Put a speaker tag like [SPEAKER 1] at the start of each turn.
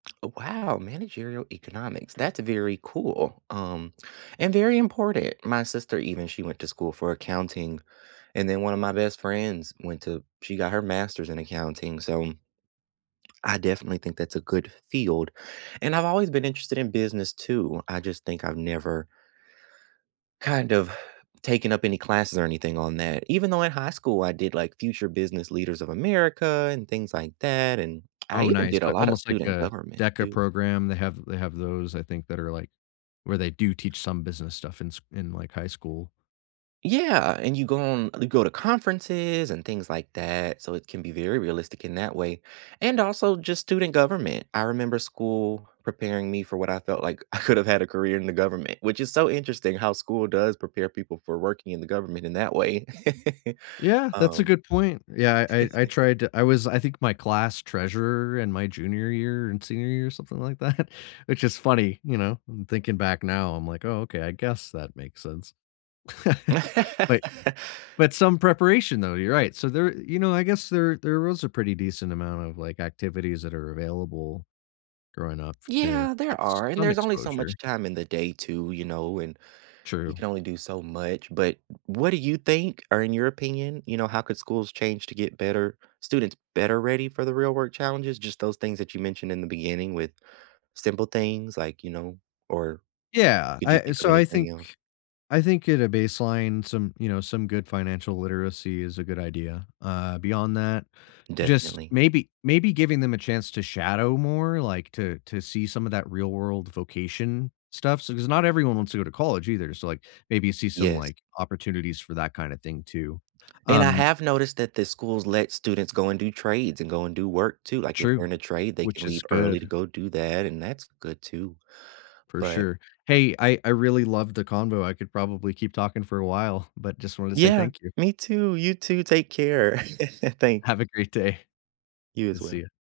[SPEAKER 1] Oh, wow! Managerial economics. That's very cool, um, and very important. My sister, even she went to school for accounting, and then one of my best friends went to she got her master's in accounting, so I definitely think that's a good field. And I've always been interested in business too, I just think I've never kind of taken up any classes or anything on that. Even though in high school, I did, like, Future Business Leaders of America and things like that, and I
[SPEAKER 2] Oh,
[SPEAKER 1] even
[SPEAKER 2] nice,
[SPEAKER 1] did a
[SPEAKER 2] but
[SPEAKER 1] lotta
[SPEAKER 2] almost like
[SPEAKER 1] student
[SPEAKER 2] a
[SPEAKER 1] government
[SPEAKER 2] DECA
[SPEAKER 1] too.
[SPEAKER 2] program. They have they have those, I think, that are, like, where they do teach some business stuff in s in, like, high school.
[SPEAKER 1] Yeah! And you go on you go to conferences and things like that, so it can be very realistic in that way. And also just student government. I remember school preparing me for what I felt like I could've had a career in the government, which is so interesting how school does prepare people for working in the government in that way.
[SPEAKER 2] Yeah, that's a
[SPEAKER 1] Um.
[SPEAKER 2] good point. Yeah. I I I tried to I was I think my class treasurer in my junior year and senior year or something like that, which is funny, you know? I'm thinking back now, I'm like, "Oh, okay, I guess that makes sense." Like but some preparation though, you're right. So, there you know, I guess there there was a pretty decent amount of like, activities that are available growing up to
[SPEAKER 1] Yeah, there
[SPEAKER 2] get
[SPEAKER 1] are, and
[SPEAKER 2] some
[SPEAKER 1] there's only so
[SPEAKER 2] exposure.
[SPEAKER 1] much time in the day too, you know, and you
[SPEAKER 2] True.
[SPEAKER 1] can only do so much, but w what do you think or in your opinion, you know, how could schools change to get better students better ready for the real work challenges? Just those things that you mentioned in the beginning with simple things, like you know or
[SPEAKER 2] Yeah.
[SPEAKER 1] could you
[SPEAKER 2] I
[SPEAKER 1] think of
[SPEAKER 2] so I
[SPEAKER 1] anything
[SPEAKER 2] think
[SPEAKER 1] else?
[SPEAKER 2] I think at a baseline, some you know, some good financial literacy is a good idea, uh, beyond that, just
[SPEAKER 1] Definitely.
[SPEAKER 2] maybe maybe giving them a chance to shadow more, like, to to see some of that real world vocation stuff. So s not everyone wants to go to college either, so like, maybe see some
[SPEAKER 1] Yes.
[SPEAKER 2] like, opportunities for that kinda thing too.
[SPEAKER 1] And I
[SPEAKER 2] Um
[SPEAKER 1] have noticed that the schools let students go and do trades and go and do work too. Like, if they're
[SPEAKER 2] True.
[SPEAKER 1] in a trade, they can
[SPEAKER 2] Which is
[SPEAKER 1] leave early to
[SPEAKER 2] good.
[SPEAKER 1] go do that, and that's good too.
[SPEAKER 2] For
[SPEAKER 1] But
[SPEAKER 2] sure. Hey. I I really love the convo. I could probably keep talking for a while, but just wanted to say
[SPEAKER 1] Yeah.
[SPEAKER 2] thank you.
[SPEAKER 1] Me too. You too. Take care. Thank
[SPEAKER 2] Have a great day.
[SPEAKER 1] You
[SPEAKER 2] I'll
[SPEAKER 1] as
[SPEAKER 2] see
[SPEAKER 1] well.
[SPEAKER 2] ya.